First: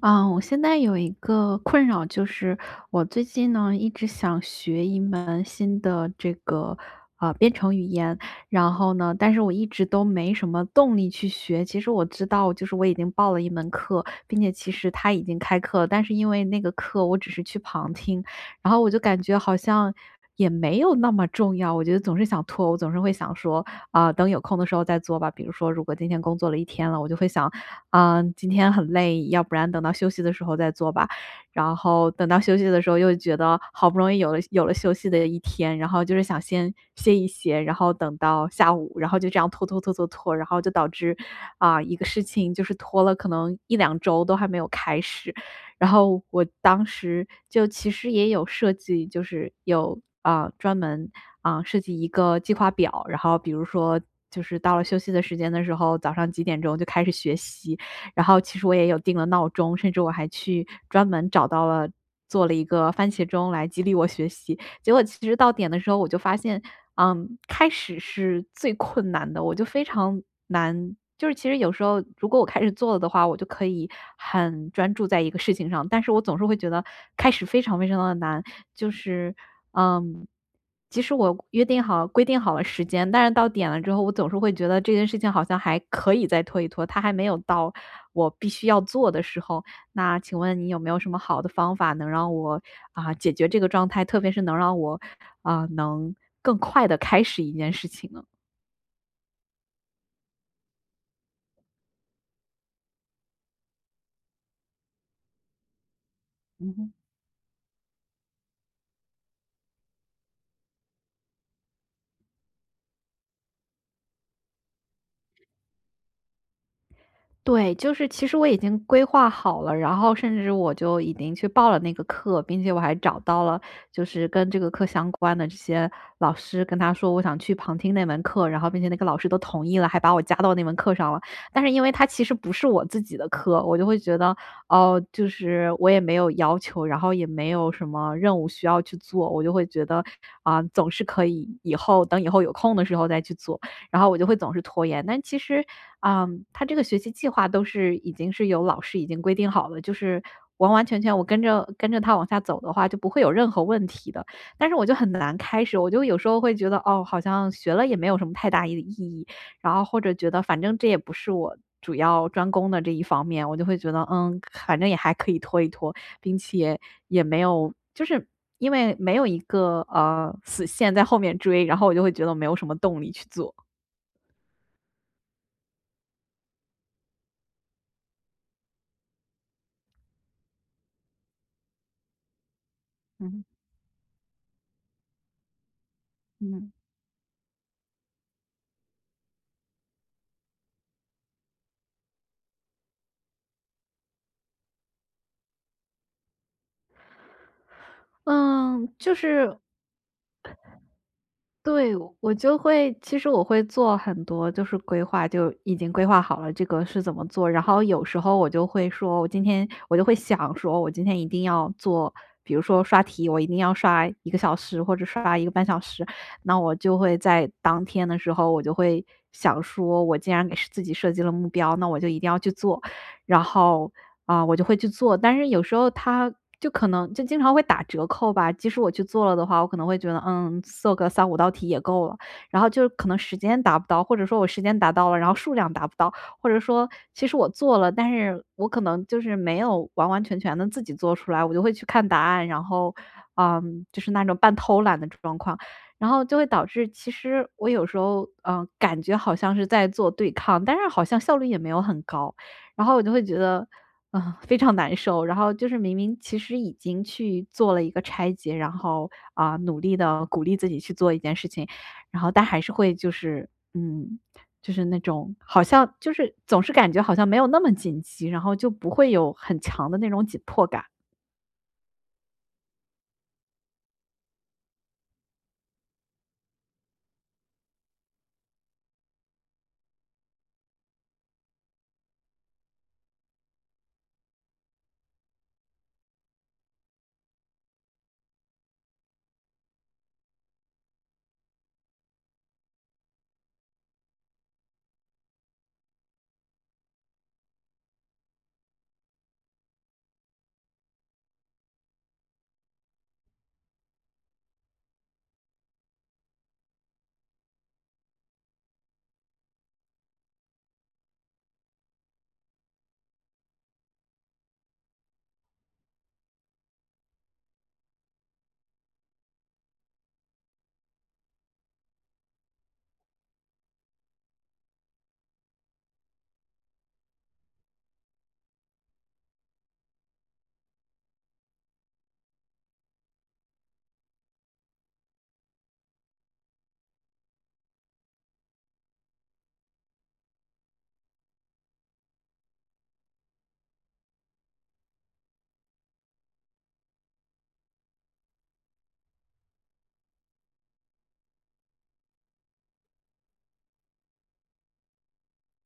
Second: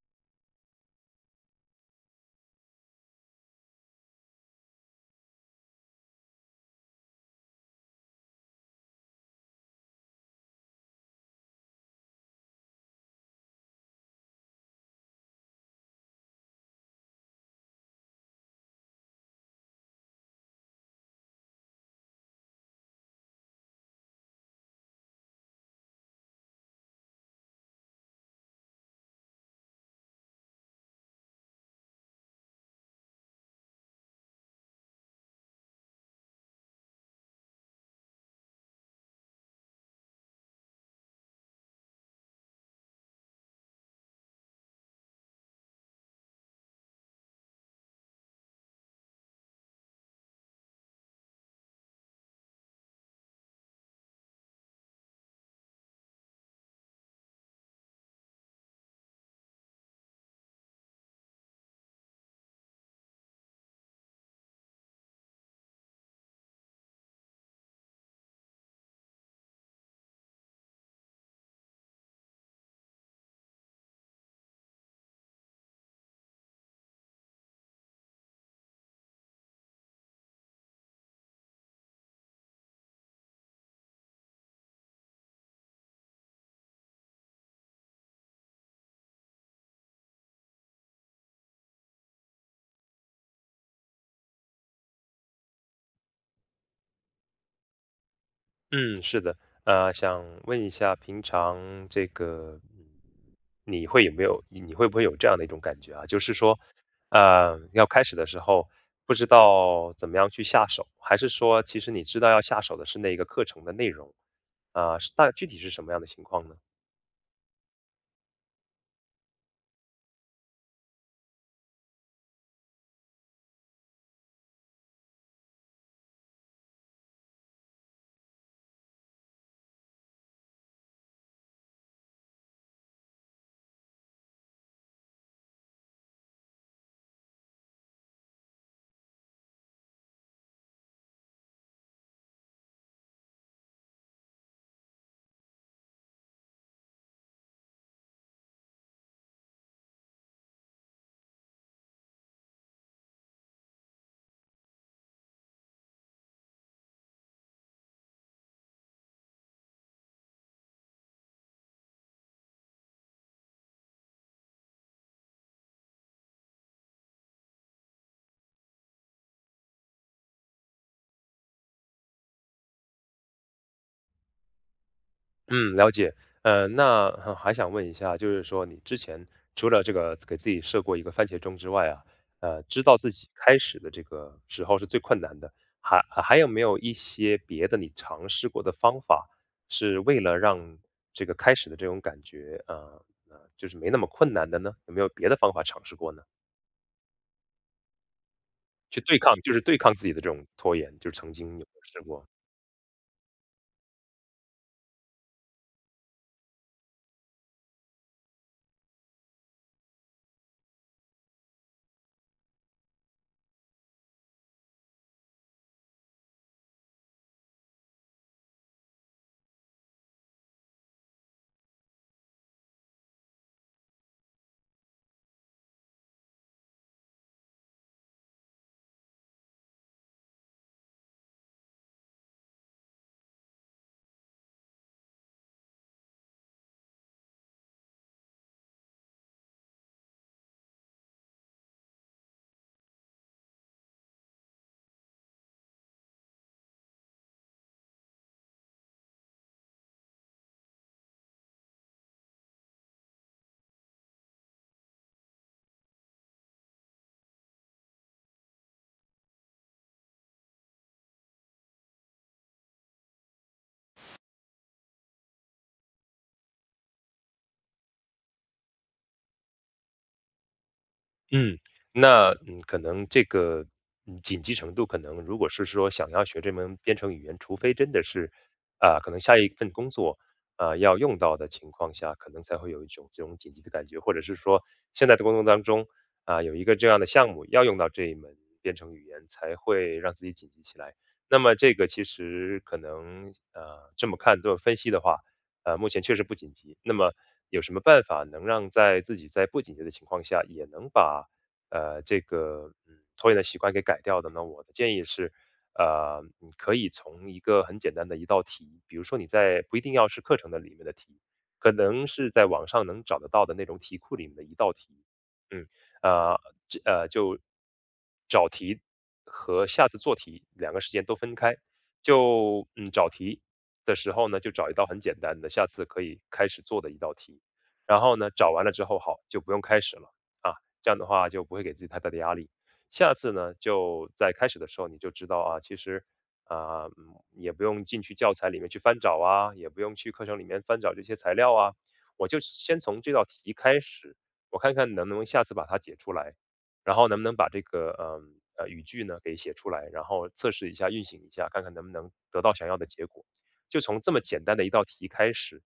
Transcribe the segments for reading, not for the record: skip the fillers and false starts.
嗯，我现在有一个困扰，就是我最近呢一直想学一门新的这个编程语言。然后呢，但是我一直都没什么动力去学。其实我知道，就是我已经报了一门课，并且其实他已经开课了，但是因为那个课我只是去旁听，然后我就感觉好像也没有那么重要。我觉得总是想拖，我总是会想说啊、等有空的时候再做吧。比如说，如果今天工作了一天了，我就会想今天很累，要不然等到休息的时候再做吧。然后等到休息的时候又觉得好不容易有了休息的一天，然后就是想先歇一歇，然后等到下午，然后就这样拖拖拖拖拖，然后就导致，一个事情就是拖了可能一两周都还没有开始。然后我当时就其实也有设计，就是有，专门，设计一个计划表。然后比如说就是到了休息的时间的时候，早上几点钟就开始学习，然后其实我也有定了闹钟，甚至我还去专门找到了做了一个番茄钟来激励我学习。结果其实到点的时候我就发现，开始是最困难的，我就非常难。就是其实有时候如果我开始做了的话，我就可以很专注在一个事情上，但是我总是会觉得开始非常非常的难。就是，嗯，即使我约定好规定好了时间，但是到点了之后，我总是会觉得这件事情好像还可以再拖一拖，它还没有到我必须要做的时候。那请问你有没有什么好的方法能让我解决这个状态，特别是能让我能更快的开始一件事情呢？嗯，是的，想问一下，平常这个，嗯，你会不会有这样的一种感觉啊？就是说，嗯哼。要开始的时候不知道怎么样去下手，还是说其实你知道要下手的是那个课程的内容，啊，是大具体是什么样的情况呢？对，就是其实我已经规划好了，然后甚至我就已经去报了那个课，并且我还找到了就是跟这个课相关的这些老师，跟他说我想去旁听那门课，然后并且那个老师都同意了，还把我加到那门课上了。但是因为他其实不是我自己的课，我就会觉得，哦，就是我也没有要求，然后也没有什么任务需要去做。我就会觉得，总是可以以后等以后有空的时候再去做。然后我就会总是拖延。但其实，他这个学习计划都是已经是有老师已经规定好了，就是完完全全我跟着他往下走的话，就不会有任何问题的。但是我就很难开始，我就有时候会觉得，哦，好像学了也没有什么太大意义，然后或者觉得反正这也不是我主要专攻的这一方面。我就会觉得，嗯，反正也还可以拖一拖，并且也没有就是因为没有一个死线在后面追，然后我就会觉得没有什么动力去做。嗯，了解。那还想问一下，就是说你之前除了这个给自己设过一个番茄钟之外啊，呃，知道自己嗯开始的这个时候是最困难的，还有没嗯。有一些别的你尝试过的方法，是为了让这个开始的这种感觉，就是没那么困难的呢？有没有别的方法尝试过呢？嗯，去就对抗，就是是对抗自己的这种拖延，就是曾经有没有对，试过？我就会其实我会做很多，就是规划，就已经规划好了这个是怎么做。然后有时候我就会说，我今天我就会想说，我今天一定要做，比如说刷题，我一定要刷一个小时或者刷一个半小时。那我就会在当天的时候，我就会想说，我既然给自己设计了目标，那我就一定要去做。然后我就会去做。但是有时候它就可能就经常会打折扣吧，即使我去做了的话，我可能会觉得，嗯，做个三五道题也够了。然后就是可能时间达不到，或者说我时间达到了，然后数量达不到，或者说其实我做了，但是我可能就是没有完完全全的自己做出来，我就会去看答案。然后，就是那种半偷懒的状况。然后就会导致，其实我有时候，感觉好像是在做对抗，但是好像效率也没有很高。然后我就会觉得，非常难受。然后就是明明其实已经去做了一个拆解，然后努力的鼓励自己去做一件事情，然后但还是会就是嗯，就是那种好像就是总是感觉好像没有那么紧急，然后就不会有很强的那种紧迫感。嗯，那嗯，可能这个嗯紧急程度，可能如果是说想要学这门编程语言，除非真的是啊、可能下一份工作啊、要用到的情况下，可能才会有一种这种紧急的感觉，或者是说现在的工作当中啊、有一个这样的项目要用到这一门编程语言，才会让自己紧急起来。那么这个其实可能呃这么看这么分析的话。呃，目前确实不紧急。那么有什么办法能让在自己在不紧急的情况下，也能把呃这个嗯拖延的习惯给改掉的呢？我的建议是，呃，你可以从一个很简单的一道题，比如说你在不一定要是课程的里面的题，可能是在网上能找得到的那种题库里面的一道题，嗯，呃，这呃就找题和下次做题两个时间都分开，就嗯找题。的时候呢，就找一道很简单的，下次可以开始做的一道题。然后呢，找完了之后，好，就不用开始了啊，这样的话就不会给自己太大的压力。下次呢，就在开始的时候你就知道啊，其实啊、嗯也不用进去教材里面去翻找啊，也不用去课程里面翻找这些材料啊，我就先从这道题开始，我看看能不能下次把它解出来，然后能不能把这个语句呢给写出来，然后测试一下，运行一下，看看能不能得到想要的结果。就从这么简单的一道题开始，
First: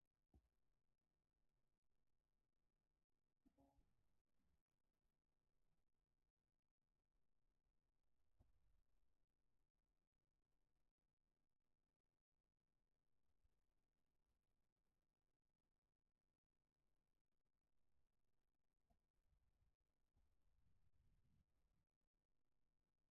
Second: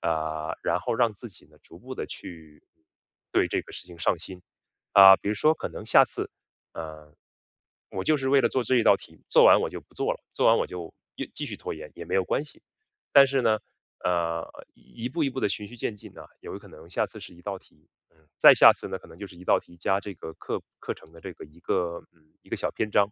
啊、然后让自己呢逐步的去对这个事情上心啊、比如说可能下次，呃，我就是为了做这一道题，做完我就不做了，做完我就又继续拖延也没有关系。但是呢，呃，一步一步的循序渐进啊，有可能下次是一道题，嗯，再下次呢，可能就是一道题加这个课程的这个一个嗯，一个小篇章。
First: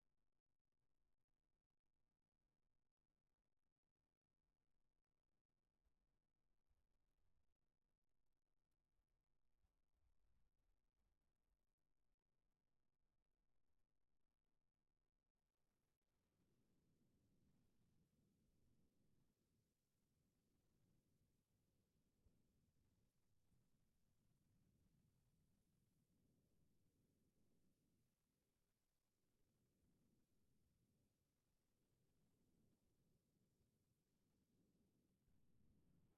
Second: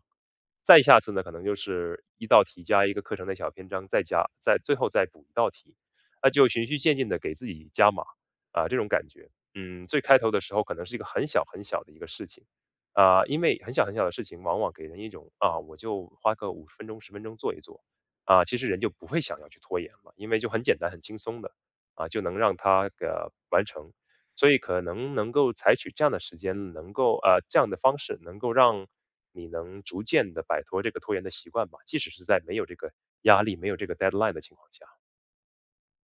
再下次呢，可能就是一道题加一个课程的小篇章，再加再最后再补一道题，那就循序渐进的给自己加码，啊，这种感觉。嗯，最开头的时候可能是一个很小很小的一个事情，啊，因为很小很小的事情往往给人一种，啊，我就花个5分钟、10分钟做一做，啊，其实人就不会想要去拖延了，因为就很简单、很轻松的啊，就能让他完成。所以可能能够采取这样的时间，能够这样的方式，能够让你能逐渐的摆脱这个拖延的习惯吧，即使是在没有这个压力、没有这个 deadline 的情况下。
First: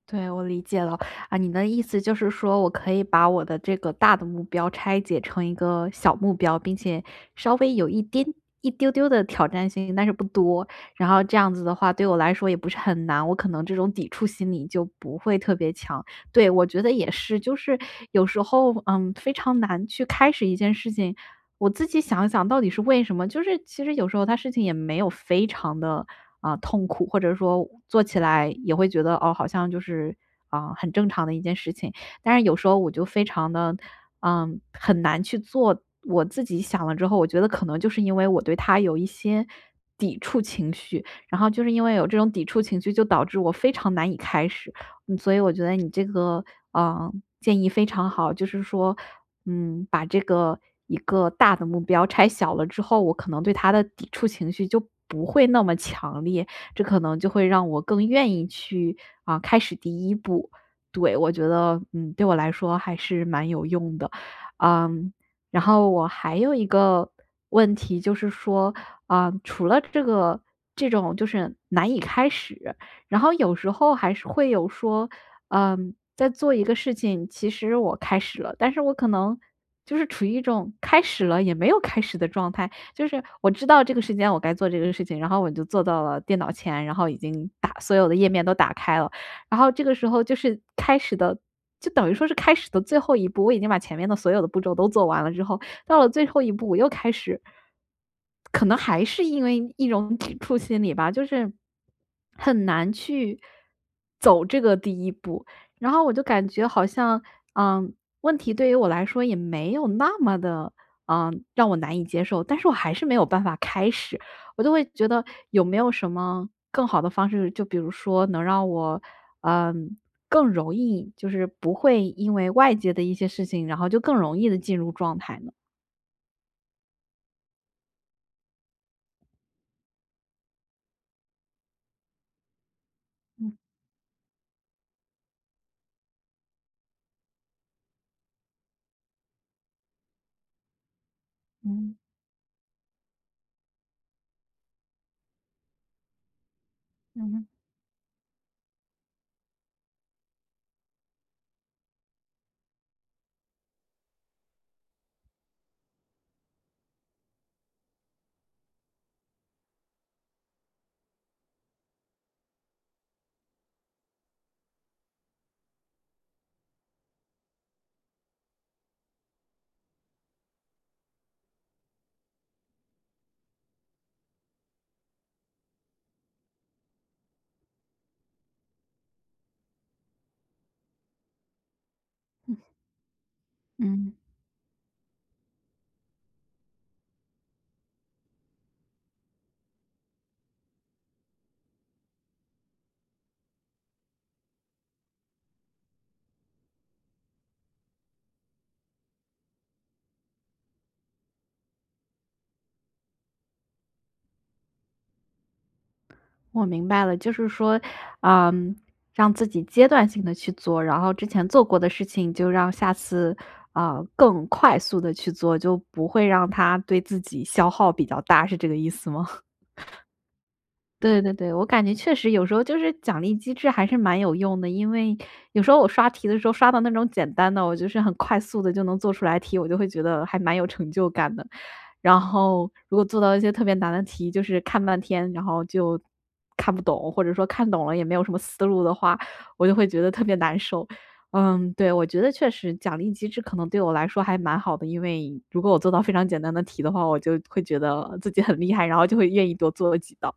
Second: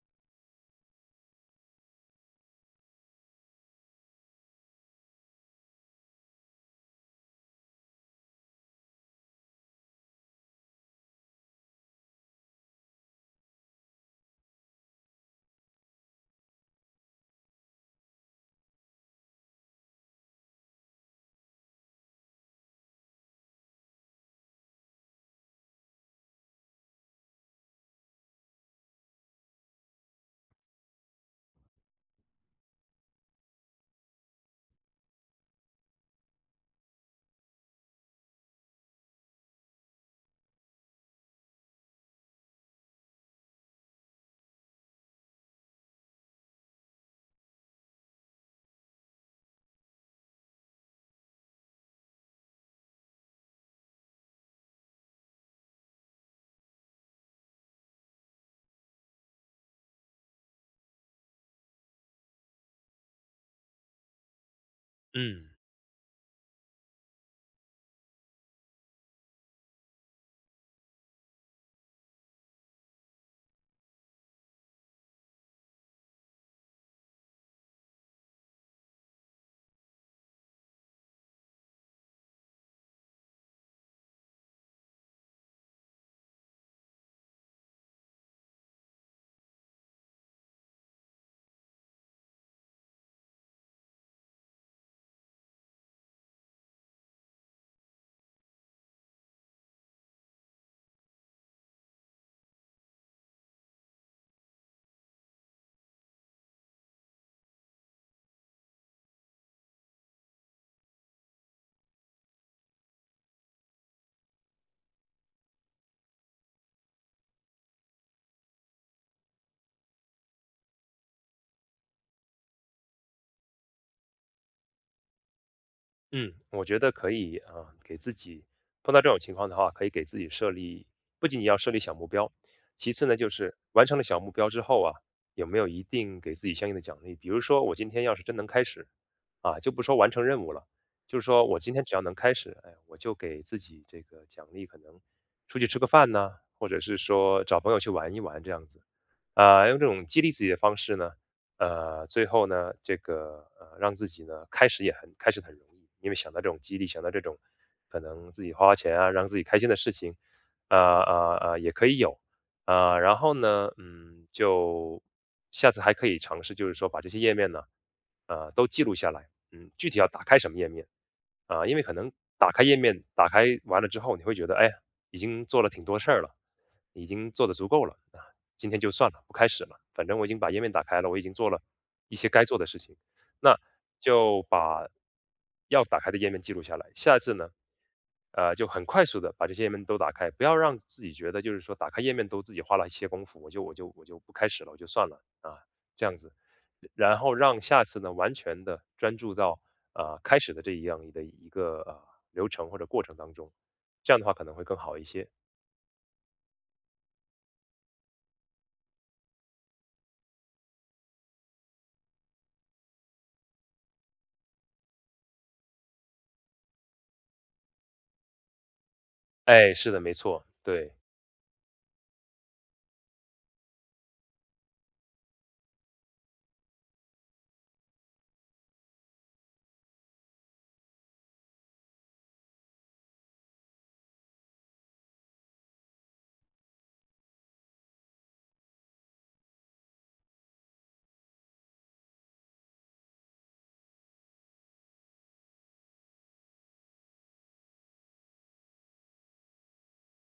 对，我理解了。你的意思就是说我可以把我的这个大的目标拆解成一个小目标，并且稍微有一点一丢丢的挑战性，但是不多。然后这样子的话，对我来说也不是很难，我可能这种抵触心理就不会特别强。对，我觉得也是，就是有时候，非常难去开始一件事情。我自己想一想到底是为什么，就是其实有时候他事情也没有非常的痛苦，或者说做起来也会觉得，哦，好像就是，很正常的一件事情。但是有时候我就非常的很难去做。我自己想了之后，我觉得可能就是因为我对他有一些抵触情绪，然后就是因为有这种抵触情绪，就导致我非常难以开始。嗯，所以我觉得你这个，建议非常好。就是说，把这个一个大的目标拆小了之后，我可能对他的抵触情绪就不会那么强烈，这可能就会让我更愿意去，开始第一步。对，我觉得，嗯，对我来说还是蛮有用的。嗯，嗯。然后我还有一个问题就是说，除了这个这种就是难以开始，然后有时候还是会有说，在做一个事情，其实我开始了，但是我可能就是处于一种开始了也没有开始的状态。就是我知道这个时间我该做这个事情，然后我就坐到了电脑前，然后已经打所有的页面都打开了，然后这个时候就是开始的。就等于说是开始的最后一步，我已经把前面的所有的步骤都做完了之后，到了最后一步，我又开始，可能还是因为一种抵触心理吧，就是很难去走这个第一步。然后我就感觉好像，嗯，问题对于我来说也没有那么的，让我难以接受，但是我还是没有办法开始。我就会觉得有没有什么更好的方式，就比如说能让我，嗯，更容易，就是不会因为外界的一些事情，然后就更容易的进入状态呢？嗯，我觉得可以啊，呃给自己碰到这种情况的话，可以给自己设立，不仅仅要设立小目标，其次呢，就是完成了小目标之后啊，有没有一定给自己相应的奖励？比如说，我今天要是真能开始，啊，就不说完成任务了，就是说我今天嗯只要能开始，哎，我就给自己这个奖励，可能出去吃个饭呐，或者是说嗯找朋友去玩一玩这样子，啊，用这种激励自己的方式呢。呃，最后呢，这个呃，让自己呢开始也很开始很容易，因为想到这种激励，想到这种可能自己花花钱啊，让自己开心的事情，呃也可以有，呃，然后呢，嗯，就下次还可以尝试，就是说把这些页面呢，呃，都记录下来，嗯，具体要打开什么页面啊、因为可能打开页面，打开完了之后，你会觉得，哎，已经做了挺多事儿了，已经做的足够了，今天就算了，不开始了，反正我已经把页面打开了，我已经做了一些该做的事情，那嗯，就把要打开的页面记录下来。下次呢，呃，就很快速的把这些页面都打开，不要让自己觉得就是说打开页面都自己花了一些功夫，我就不开始了，我就算了啊，这样子，然后让下次呢完全的专注到啊、呃开始的这一样的一个呃流程或者过程当中，这样的话可能会更好一些。我明白了。就是说，嗯，让自己阶段性的去做，然后之前做过的事情就让下次更快速的去做，就不会让它对自己消耗比较大，是这个意思吗？哎，是的，没错，对，对对对，我感觉确实有时候就是奖励机制还是蛮有用的，因为有时候我刷题的时候刷到那种简单的，我就是很快速的就能做出来题，我就会觉得还蛮有成就感的。然后如果做到一些特别难的题，就是看半天，然后就看不懂，或者说看懂了也没有什么思路的话，我就会觉得特别难受。嗯，对，我觉得确实奖励机制可能对我来说还蛮好的，因为如果我做到非常简单的题的话，我就会觉得自己很厉害，然后就会愿意多做几道。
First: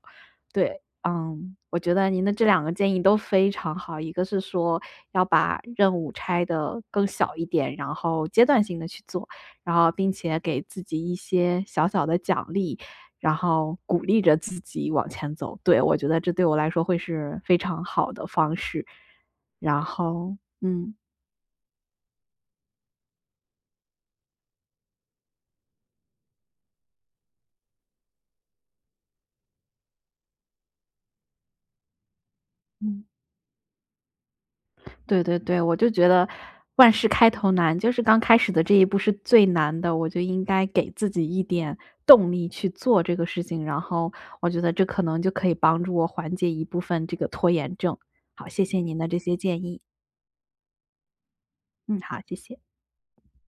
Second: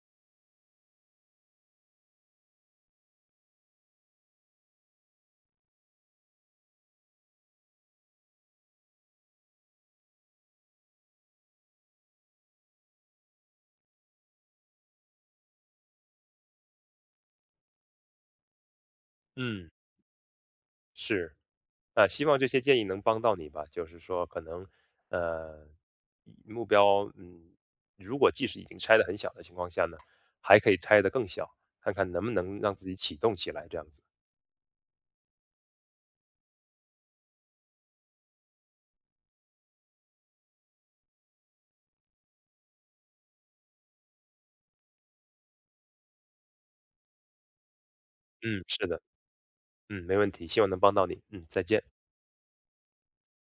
对，我觉得您的这两个建议都非常好。一个是说要把任务拆的更小一点，然后阶段性的去做。然后并且给自己一些小小的奖励，然后鼓励着自己往前走。对，我觉得这对我来说会是非常好的方式。嗯，然后，是。啊，希望这些建议能帮到你吧。就是说，可能呃，目标，嗯，如果即使已经拆的很小的情况下呢，还可以拆的更小，看看能不能让自己嗯。启动起来，这样子。对对对，我就觉得万事开头难，就是刚开始的这一步是最难的，我就应该给自己一点动力去做这个事情，然后我觉得这可能就可以帮助我缓解一部分这个拖延症。好，嗯，谢谢是您的，的这些建议。嗯，没问题，希望能帮到你。嗯，再见。嗯，好，谢谢。